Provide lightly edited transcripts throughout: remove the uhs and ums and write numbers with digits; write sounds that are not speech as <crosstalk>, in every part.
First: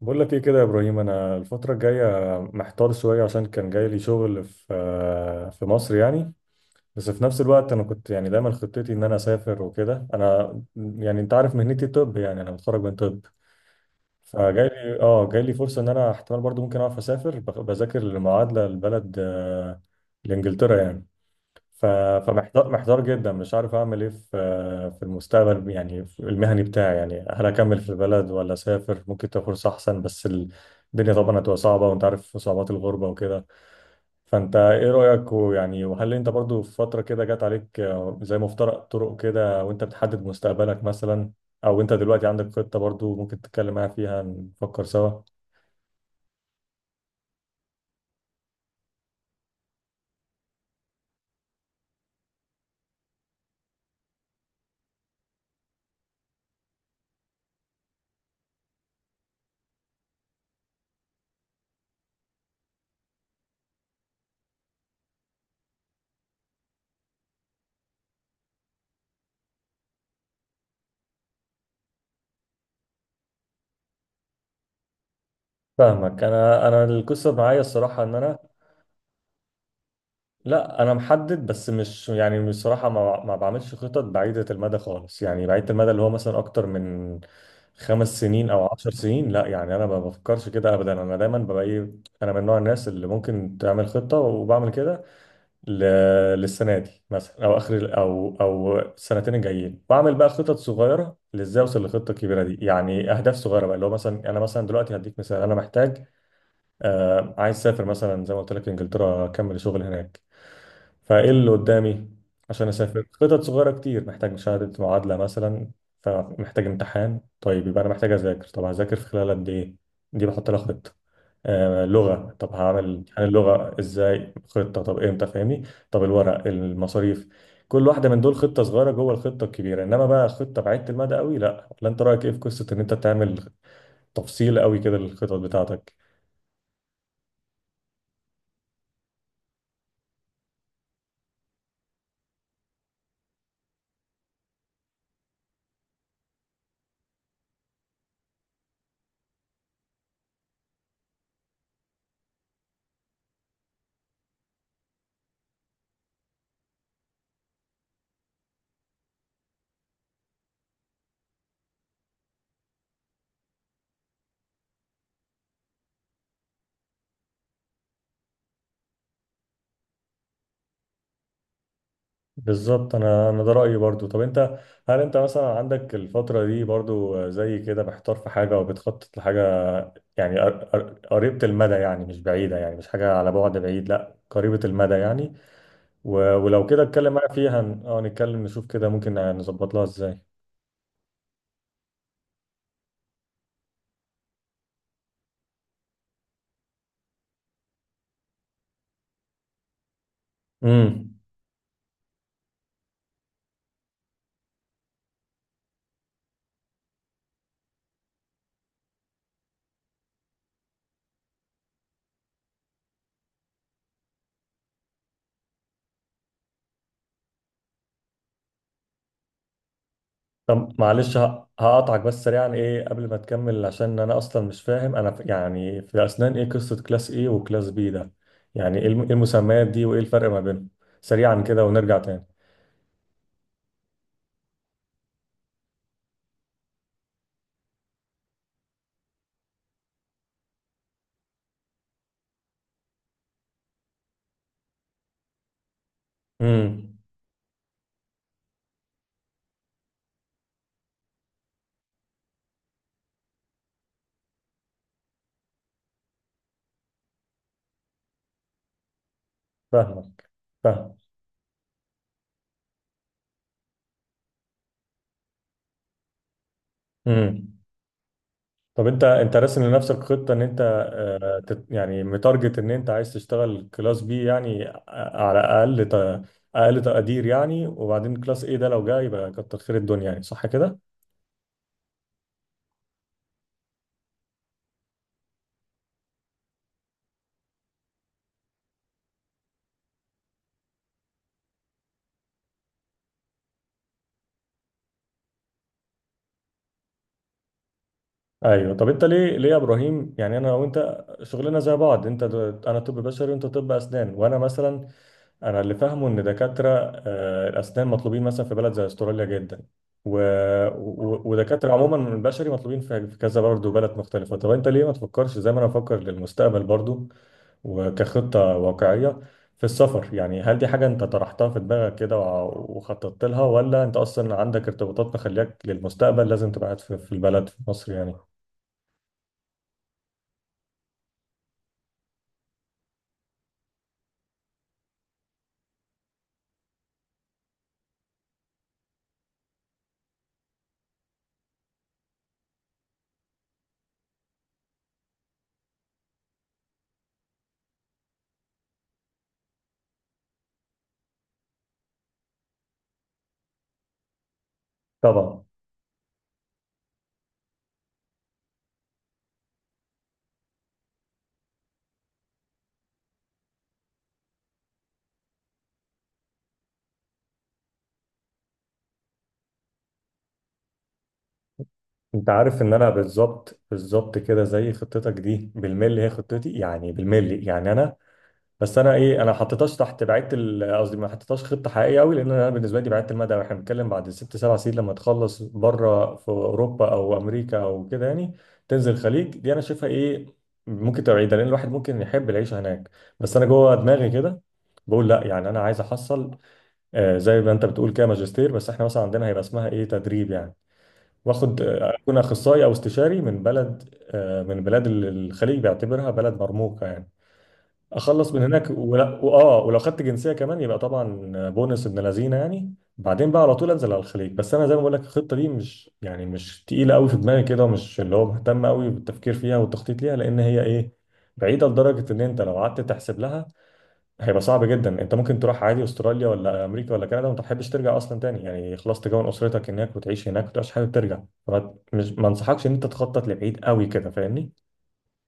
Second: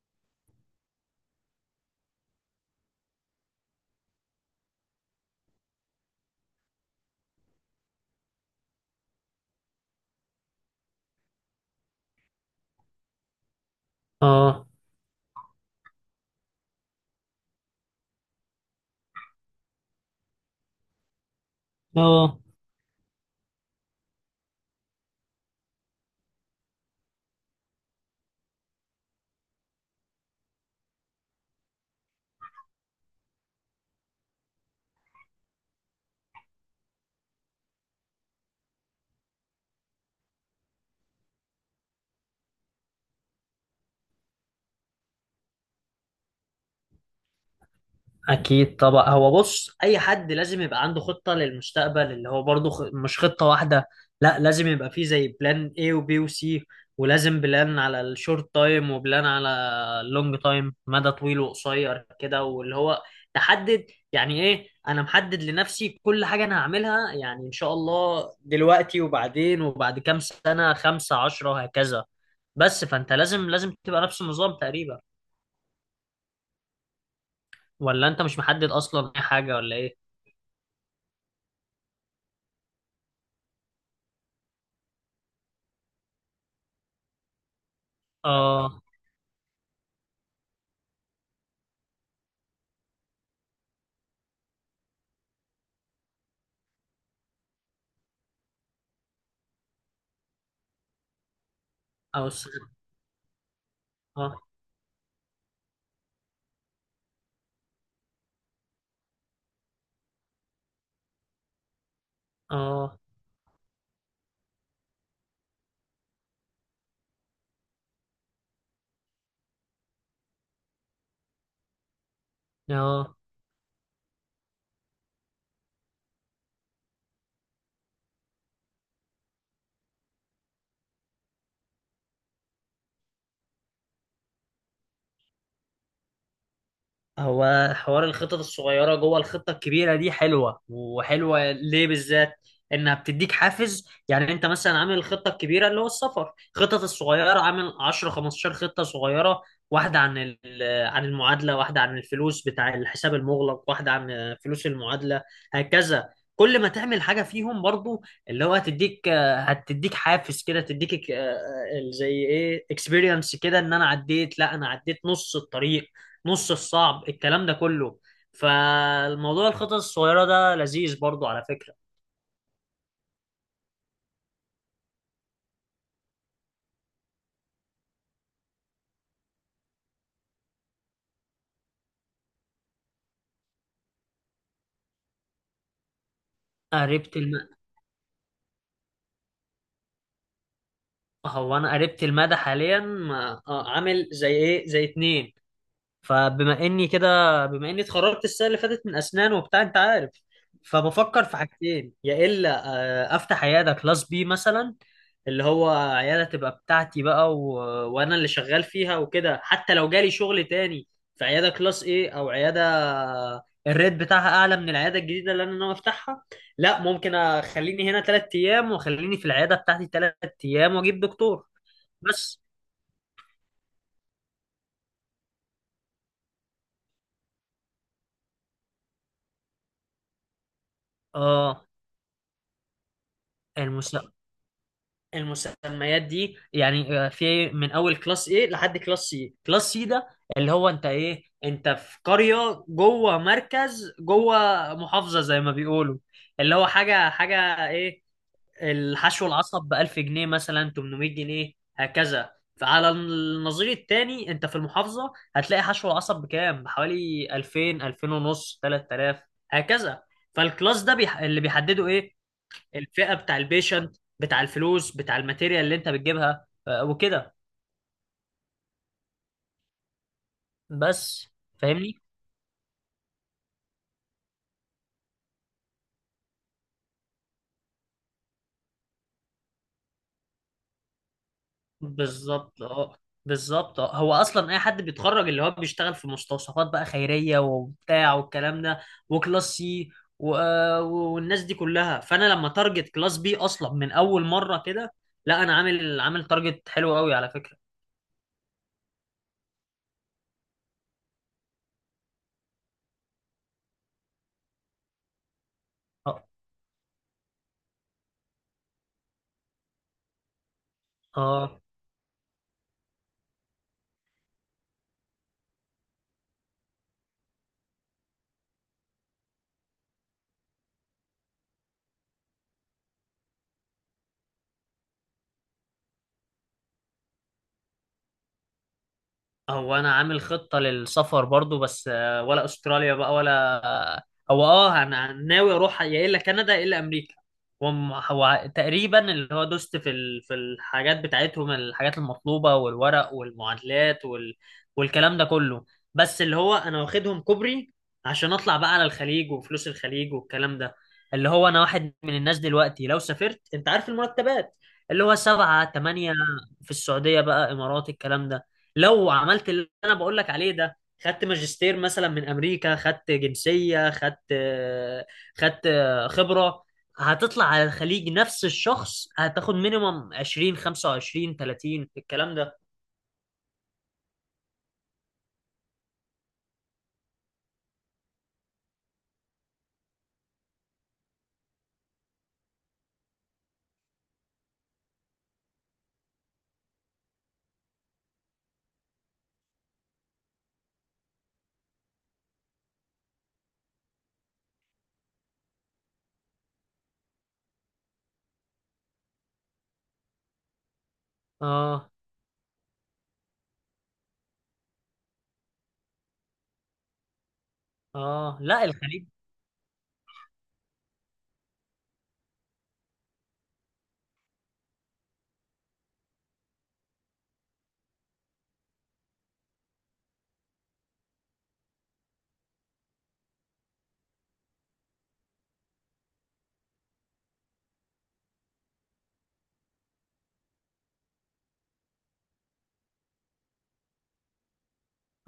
بقول لك ايه كده يا ابراهيم، انا الفتره الجايه محتار شويه، عشان كان جاي لي شغل في مصر يعني. بس في نفس الوقت انا كنت يعني دايما خطتي ان انا اسافر وكده. انا يعني انت عارف مهنتي، طب يعني انا متخرج من طب. اه، فجاي لي اه جاي لي فرصه ان انا احتمال برضو ممكن اعرف اسافر، بذاكر للمعادله لبلد، لانجلترا يعني. ف- اه، فمحتار جدا، مش عارف اعمل ايه في المستقبل يعني، في المهني بتاعي يعني. هل اكمل في البلد ولا اسافر ممكن تبقى فرصه احسن؟ بس الدنيا طبعا هتبقى صعبه، وانت عارف صعوبات الغربه وكده. فانت ايه رايك؟ ويعني وهل انت برضو في فتره كده جت عليك، زي مفترق طرق كده، وانت بتحدد مستقبلك مثلا؟ او انت دلوقتي عندك خطه برضو ممكن تتكلم معايا فيها نفكر سوا؟ اكيد طبعا. هو بص، اي حد لازم يبقى عنده خطة للمستقبل اللي هو برضو مش خطة واحدة. لا، لازم يبقى فيه زي بلان A وبي وسي، ولازم بلان على الشورت تايم، وبلان على اللونج تايم، مدى طويل وقصير كده، واللي هو تحدد. يعني ايه؟ انا محدد لنفسي كل حاجة انا هعملها، يعني ان شاء الله دلوقتي وبعدين وبعد كام سنة، 15، هكذا. بس فانت لازم تبقى نفس النظام تقريبا، فاهمك. انا القصه معايا الصراحه ولا ان انت انا، مش محدد اصلا اي حاجه ولا ايه؟ لا انا محدد، بس مش يعني، بصراحه ما بعملش خطط بعيده المدى خالص، يعني بعيده المدى اللي هو مثلا اكتر من 5 سنين او اه. 10 سنين، لا. يعني انا ما بفكرش كده ابدا. انا دايما ببقى ايه، انا من نوع الناس اللي ممكن تعمل خطه، وبعمل كده ل... للسنه دي مثلا، او اخر او السنتين الجايين بعمل بقى خطط صغيره، لازاي اوصل للخطه او الكبيره دي، السنه. يعني اهداف صغيره بقى، اللي هو مثلا انا اه. مثلا دلوقتي هديك مثال. انا محتاج عايز اسافر مثلا زي ما قلت لك انجلترا، اكمل شغل هناك. فايه اللي قدامي عشان اه. اسافر؟ خطط صغيره كتير. محتاج شهاده معادله مثلا، فمحتاج امتحان، طيب يبقى انا محتاج اذاكر طب، هذاكر في خلال قد ايه؟ دي بحط لها خطه. لغه، طب هعمل اه. امتحان اللغه ازاي، خطه، طب امتى؟ فاهمني. طب الورق، المصاريف. كل واحده من دول خطه صغيره جوه الخطه الكبيره. انما بقى خطه بعيده المدى قوي، لا. ولا انت رايك ايه في قصه ان انت تعمل تفصيل قوي كده للخطط بتاعتك؟ هو حوار الخطط الصغيرة جوه الخطة الكبيرة دي حلوة، وحلوة ليه بالذات؟ انها بتديك حافز. يعني انت مثلا عامل الخطة الكبيرة اللي هو السفر، خطط الصغيرة عامل 10 15 خطة صغيرة، واحدة عن ال- آه، عن المعادلة، واحدة عن الفلوس بتاع الحساب المغلق، واحدة عن فلوس المعادلة، هكذا. كل ما تعمل حاجة فيهم برضو اللي هو هتديك حافز كده، تديك زي ايه اكسبيرينس كده، ان انا عديت، لا انا عديت نص الطريق، نص الصعب، الكلام ده كله. فالموضوع الخطط الصغيرة ده لذيذ برضو على فكرة. بالظبط، انا ده رايي برضو. طب انت، هل انت مثلا عندك الفتره دي برضو زي كده محتار في حاجه، او بتخطط لحاجه، يعني قريبه المدى، يعني مش بعيده، يعني مش حاجه على بعد بعيد، لا قريبه المدى يعني؟ ولو كده اتكلم قربت معايا الم... فيها، نتكلم نشوف كده ممكن نظبط لها ازاي. هو انا قربت المدى حاليا. عامل زي ايه، زي اتنين. فبما اني كده بما اني اتخرجت السنه اللي فاتت من اسنان وبتاع، انت عارف. امم فبفكر في حاجتين، يا الا افتح عياده كلاس بي مثلا، اللي هو عياده تبقى بتاعتي بقى، وانا اللي شغال فيها وكده، حتى لو جالي شغل تاني في عياده كلاس ايه، او عياده الريت بتاعها اعلى من العياده الجديده اللي انا ناوي افتحها، لا ممكن اخليني هنا 3 ايام، واخليني في العياده بتاعتي ثلاث طب ايام واجيب معلش، دكتور، هقطعك بس بس. سريعا ايه قبل ما تكمل، عشان انا اصلا مش فاهم. انا يعني في الاسنان ايه قصة كلاس ايه وكلاس بي ده؟ يعني إيه المسميات دي، وايه الفرق ما بينهم؟ سريعا كده اه. ونرجع تاني. المس... المسميات دي يعني في من اول كلاس ايه لحد كلاس سي. كلاس سي ده اللي هو، انت ايه، انت في قرية جوه مركز جوه محافظة زي ما بيقولوا، اللي هو امم حاجة حاجة ايه، الحشو العصب ب 1000 جنيه مثلا، 800 جنيه، هكذا. فعلى النظير التاني، انت في المحافظة هتلاقي حشو العصب بكام؟ بحوالي 2000، 2000 ونص، 3000، هكذا. فاهمك. فالكلاس ده فاهم. اللي بيحدده ايه؟ الفئة بتاع البيشنت، بتاع الفلوس، بتاع الماتيريال اللي انت بتجيبها وكده. امم طب، انت راسم لنفسك خطة ان انت، بس، فاهمني. يعني متارجت ان انت عايز تشتغل كلاس بي يعني، على اقل اقل تقدير يعني، وبعدين كلاس ايه ده لو جه يبقى كتر خير الدنيا يعني، صح كده؟ بالظبط، اه. بالظبط، اه. هو اصلا اي حد بيتخرج اللي هو بيشتغل في مستوصفات بقى خيرية وبتاع والكلام ده، وكلاس سي والناس دي كلها، فانا لما تارجت كلاس بي اصلا من اول مرة كده، لا انا عامل تارجت حلو قوي على فكرة. ايوه. طب انت ليه يا ابراهيم يعني، انا وانت شغلنا زي بعض. انت انا طب بشري وانت طب اسنان. وانا مثلا، انا اللي فاهمه اه. ان دكاتره الاسنان مطلوبين مثلا في بلد زي استراليا جدا، و... اه. ودكاتره عموما من البشري مطلوبين في كذا برضه بلد مختلفه. طب انت ليه ما تفكرش زي ما انا بفكر للمستقبل برضه، وكخطه واقعيه في السفر يعني؟ هل دي حاجه انت طرحتها في دماغك كده وخططت لها، ولا انت اصلا عندك ارتباطات مخليك للمستقبل لازم تبقى قاعد في البلد في مصر يعني؟ هو انا عامل خطة للسفر برضو بس ولا استراليا بقى، ولا... هو انا ناوي اروح، يا الا كندا يا الا امريكا. هو تقريبا اللي هو دوست في الحاجات بتاعتهم، الحاجات المطلوبة، والورق، والمعادلات، والكلام ده كله. بس اللي هو انا واخدهم كوبري، عشان اطلع بقى على الخليج وفلوس الخليج والكلام ده. اللي هو انا واحد من الناس دلوقتي، لو سافرت انت عارف المرتبات، اللي هو طبعا. 7 8، في السعودية بقى، امارات، الكلام ده. لو عملت اللي انا بقول لك عليه ده، خدت ماجستير مثلا من امريكا، خدت جنسيه، خدت خبره، هتطلع على الخليج نفس الشخص هتاخد مينيمم 20، 25، 30، انت الكلام ده. عارف ان انا بالظبط بالظبط كده زي خطتك دي بالملي، هي خطتي يعني بالملي يعني. انا، بس انا ايه، انا ما حطيتهاش تحت بعيدة قصدي ما حطيتهاش خطه حقيقيه قوي، لان انا بالنسبه لي بعيدة المدى. واحنا بنتكلم بعد 6 7 سنين لما تخلص بره في اوروبا او امريكا او كده يعني، تنزل الخليج. دي انا شايفها ايه؟ ممكن تبقى بعيده، لان الواحد ممكن يحب العيشه هناك. بس انا جوه دماغي كده بقول لا. يعني انا عايز احصل زي ما انت بتقول كده ماجستير، بس احنا مثلا عندنا هيبقى اسمها ايه، تدريب يعني، واخد اه. اكون اخصائي او استشاري من بلد، من بلاد الخليج بيعتبرها بلد مرموقه يعني. اخلص اه. من لا هناك، ولا الخليج. واه، ولو خدت جنسيه كمان يبقى طبعا بونس ابن لذينه يعني، بعدين بقى على طول انزل على الخليج. بس انا زي ما بقول لك الخطه دي مش يعني مش تقيله قوي في دماغي كده، ومش اللي هو مهتم قوي بالتفكير فيها والتخطيط ليها، لان هي ايه، بعيده لدرجه ان انت لو قعدت تحسب لها هيبقى صعب جدا. انت ممكن تروح عادي استراليا ولا امريكا ولا كندا وما تحبش ترجع اصلا تاني يعني، خلاص تكون اسرتك هناك وتعيش هناك وتبقاش حابب ترجع. مش ما انصحكش ان انت تخطط لبعيد قوي كده، فاهمني؟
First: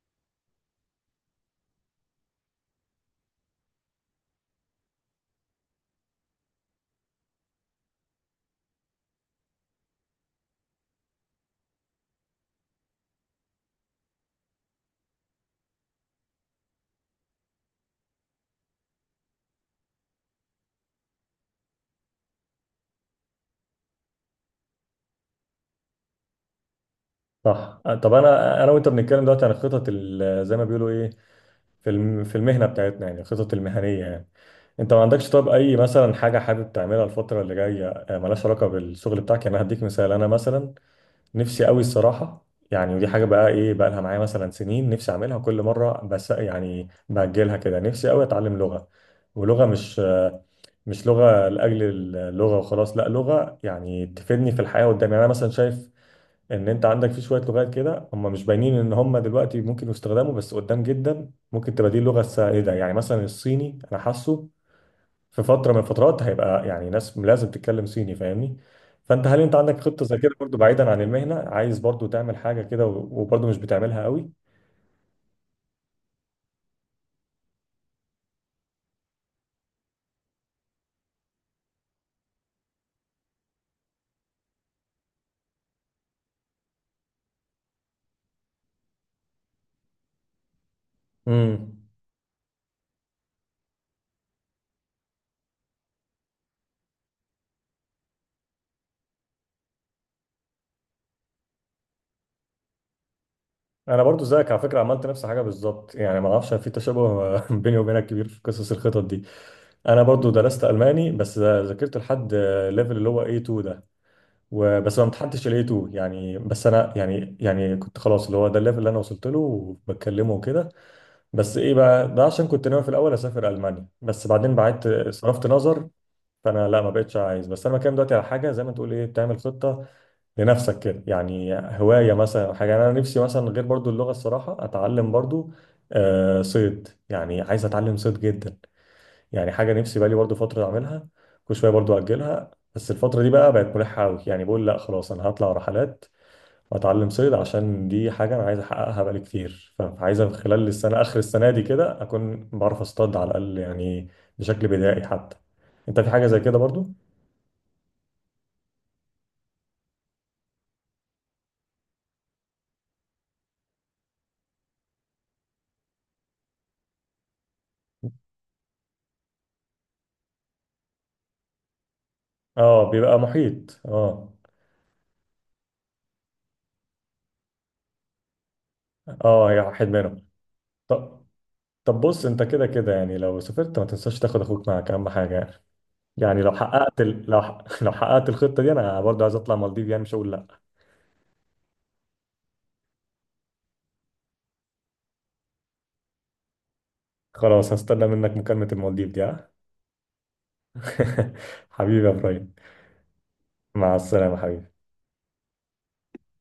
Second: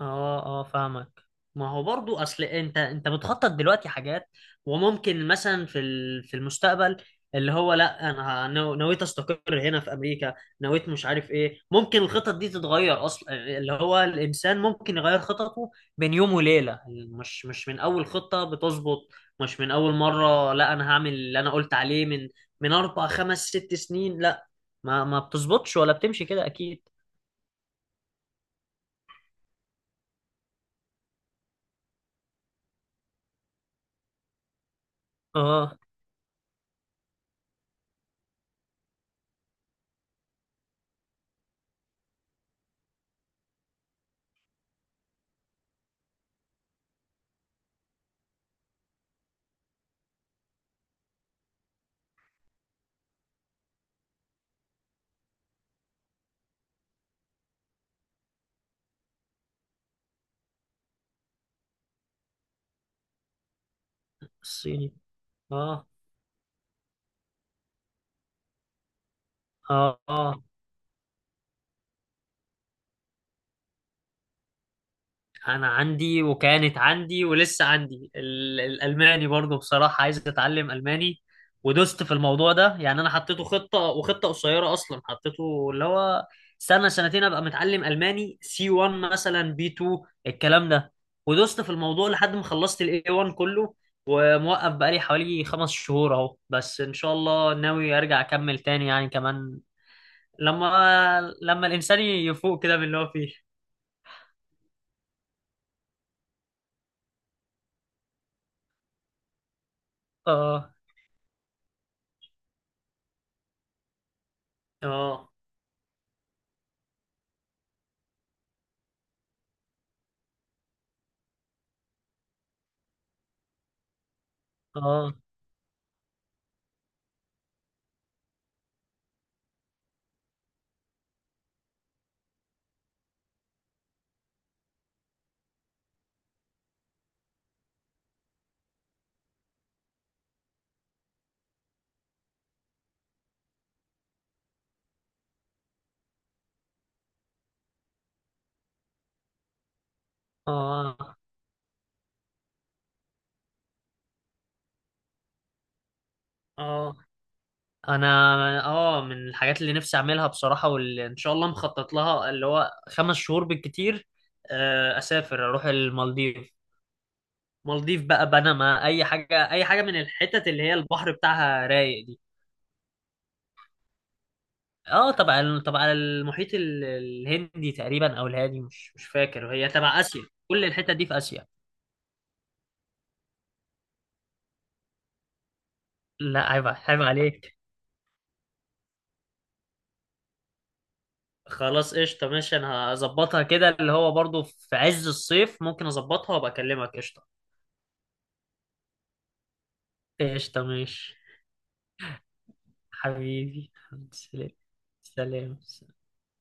اه. اه. فاهمك. ما هو برضو اصل انت بتخطط دلوقتي حاجات، وممكن مثلا في المستقبل، اللي هو، لا انا نويت استقر هنا في امريكا، نويت مش عارف ايه، ممكن الخطط دي تتغير اصلا، اللي هو الانسان ممكن يغير خططه بين يوم وليله، مش من اول خطه بتظبط، مش من اول مره لا، انا هعمل اللي انا قلت عليه من 4 5 6 سنين، لا ما بتظبطش ولا بتمشي كده اكيد. صح. طب انا وانت بنتكلم دلوقتي عن الخطط زي ما بيقولوا ايه، في المهنه بتاعتنا يعني، الخطط المهنيه يعني. انت ما عندكش طب اي اه. مثلا حاجه حابب تعملها الفتره اللي جايه، ملهاش علاقه بالشغل بتاعك يعني؟ انا هديك مثال. انا مثلا نفسي قوي الصراحة، يعني ودي حاجة بقى ايه بقى لها معايا مثلا سنين نفسي اعملها كل مرة، بس يعني بأجلها كده. نفسي قوي اتعلم لغة، ولغة مش لغة لأجل اللغة وخلاص، لا، لغة يعني تفيدني في الحياة قدام يعني. انا مثلا شايف ان انت عندك في شوية لغات كده هم مش باينين ان هم دلوقتي ممكن يستخدموا، بس قدام جدا ممكن تبقى دي اللغة السائدة. يعني مثلا الصيني انا حاسه الصيني. في فتره من اه. الفترات هيبقى يعني ناس لازم تتكلم صيني، فاهمني؟ فانت هل انت عندك اه. خطه زي كده اه. برضه بعيدا عن المهنه، عايز برضه تعمل حاجه كده وبرضه مش بتعملها قوي؟ انا عندي وكانت عندي ولسه عندي الالماني برضو، بصراحة عايز اتعلم الماني، ودوست في الموضوع ده، يعني انا حطيته خطة، وخطة قصيرة اصلا حطيته اللي هو سنة سنتين ابقى متعلم الماني سي 1 مثلا، بي 2، الكلام ده، ودوست في امم الموضوع لحد ما خلصت الاي 1 كله، وموقف بقالي حوالي 5 شهور اهو، بس ان شاء الله ناوي ارجع اكمل تاني يعني كمان، لما الانسان يفوق كده من اللي هو فيه. انا برضه زيك على فكره، عملت نفس الحاجه بالظبط يعني. ما اعرفش في تشابه <laughs> بيني وبينك كبير في قصص الخطط دي. انا برضه درست اه. الماني، بس ذاكرت لحد ليفل اللي هو A2 ده وبس، ما اه. امتحنتش ال A2 يعني. بس انا يعني كنت خلاص اللي هو ده الليفل اللي انا وصلت له وبتكلمه وكده. بس ايه بقى ده؟ عشان كنت ناوي في الاول اسافر المانيا، بس بعدين بعدت اه. صرفت نظر. فانا لا ما بقتش عايز. بس انا بتكلم دلوقتي على حاجه زي ما تقول ايه، بتعمل خطه لنفسك كده يعني، هوايه مثلا أو حاجه يعني. انا نفسي مثلا غير برضو اللغه الصراحه اتعلم برضو، صيد يعني، عايز اتعلم صيد جدا يعني. حاجه نفسي بقالي برضو فتره اعملها كل شويه، برضو اجلها، بس الفتره دي بقى بقت ملحه قوي. يعني بقول لا خلاص، انا هطلع رحلات اتعلم صيد، عشان دي حاجه انا عايز احققها بقالي كتير. فعايز من خلال السنه، اه. اخر السنه دي كده، اكون بعرف اصطاد على الاقل يعني، بشكل بدائي حتى. انت في حاجه زي كده برضو؟ اه. انا، اه، من الحاجات اللي نفسي اعملها بصراحه، واللي ان شاء الله مخطط لها اللي هو 5 شهور بالكتير، اسافر اروح المالديف، مالديف بقى، بنما، اي حاجه اي حاجه من الحتت اللي هي البحر بتاعها رايق دي. اه، بيبقى محيط، اه. اه طبعا طبعا، المحيط الهندي تقريبا، او الهادي، مش اه، فاكر، هي هي واحد تبع اسيا. منهم. كل الحتت دي في طب اسيا. طب بص، انت كده كده يعني لو سافرت ما تنساش تاخد اخوك معاك، اهم حاجه يعني. لا، يعني لو عيب حققت عيب عليك. <laughs> لو حققت الخطه دي انا برضو عايز اطلع مالديف يعني، مش هقول لا. خلاص، قشطه، ماشي، انا هظبطها كده، اللي هو برضو في عز الصيف ممكن اظبطها وابقى اكلمك، قشطه. خلاص، هستنى منك مكالمه المالديف دي، ها. قشطة، ماشي، <laughs> حبيبي يا ابراهيم، حبيبي. مع السلامه حبيبي. سلام. سلام.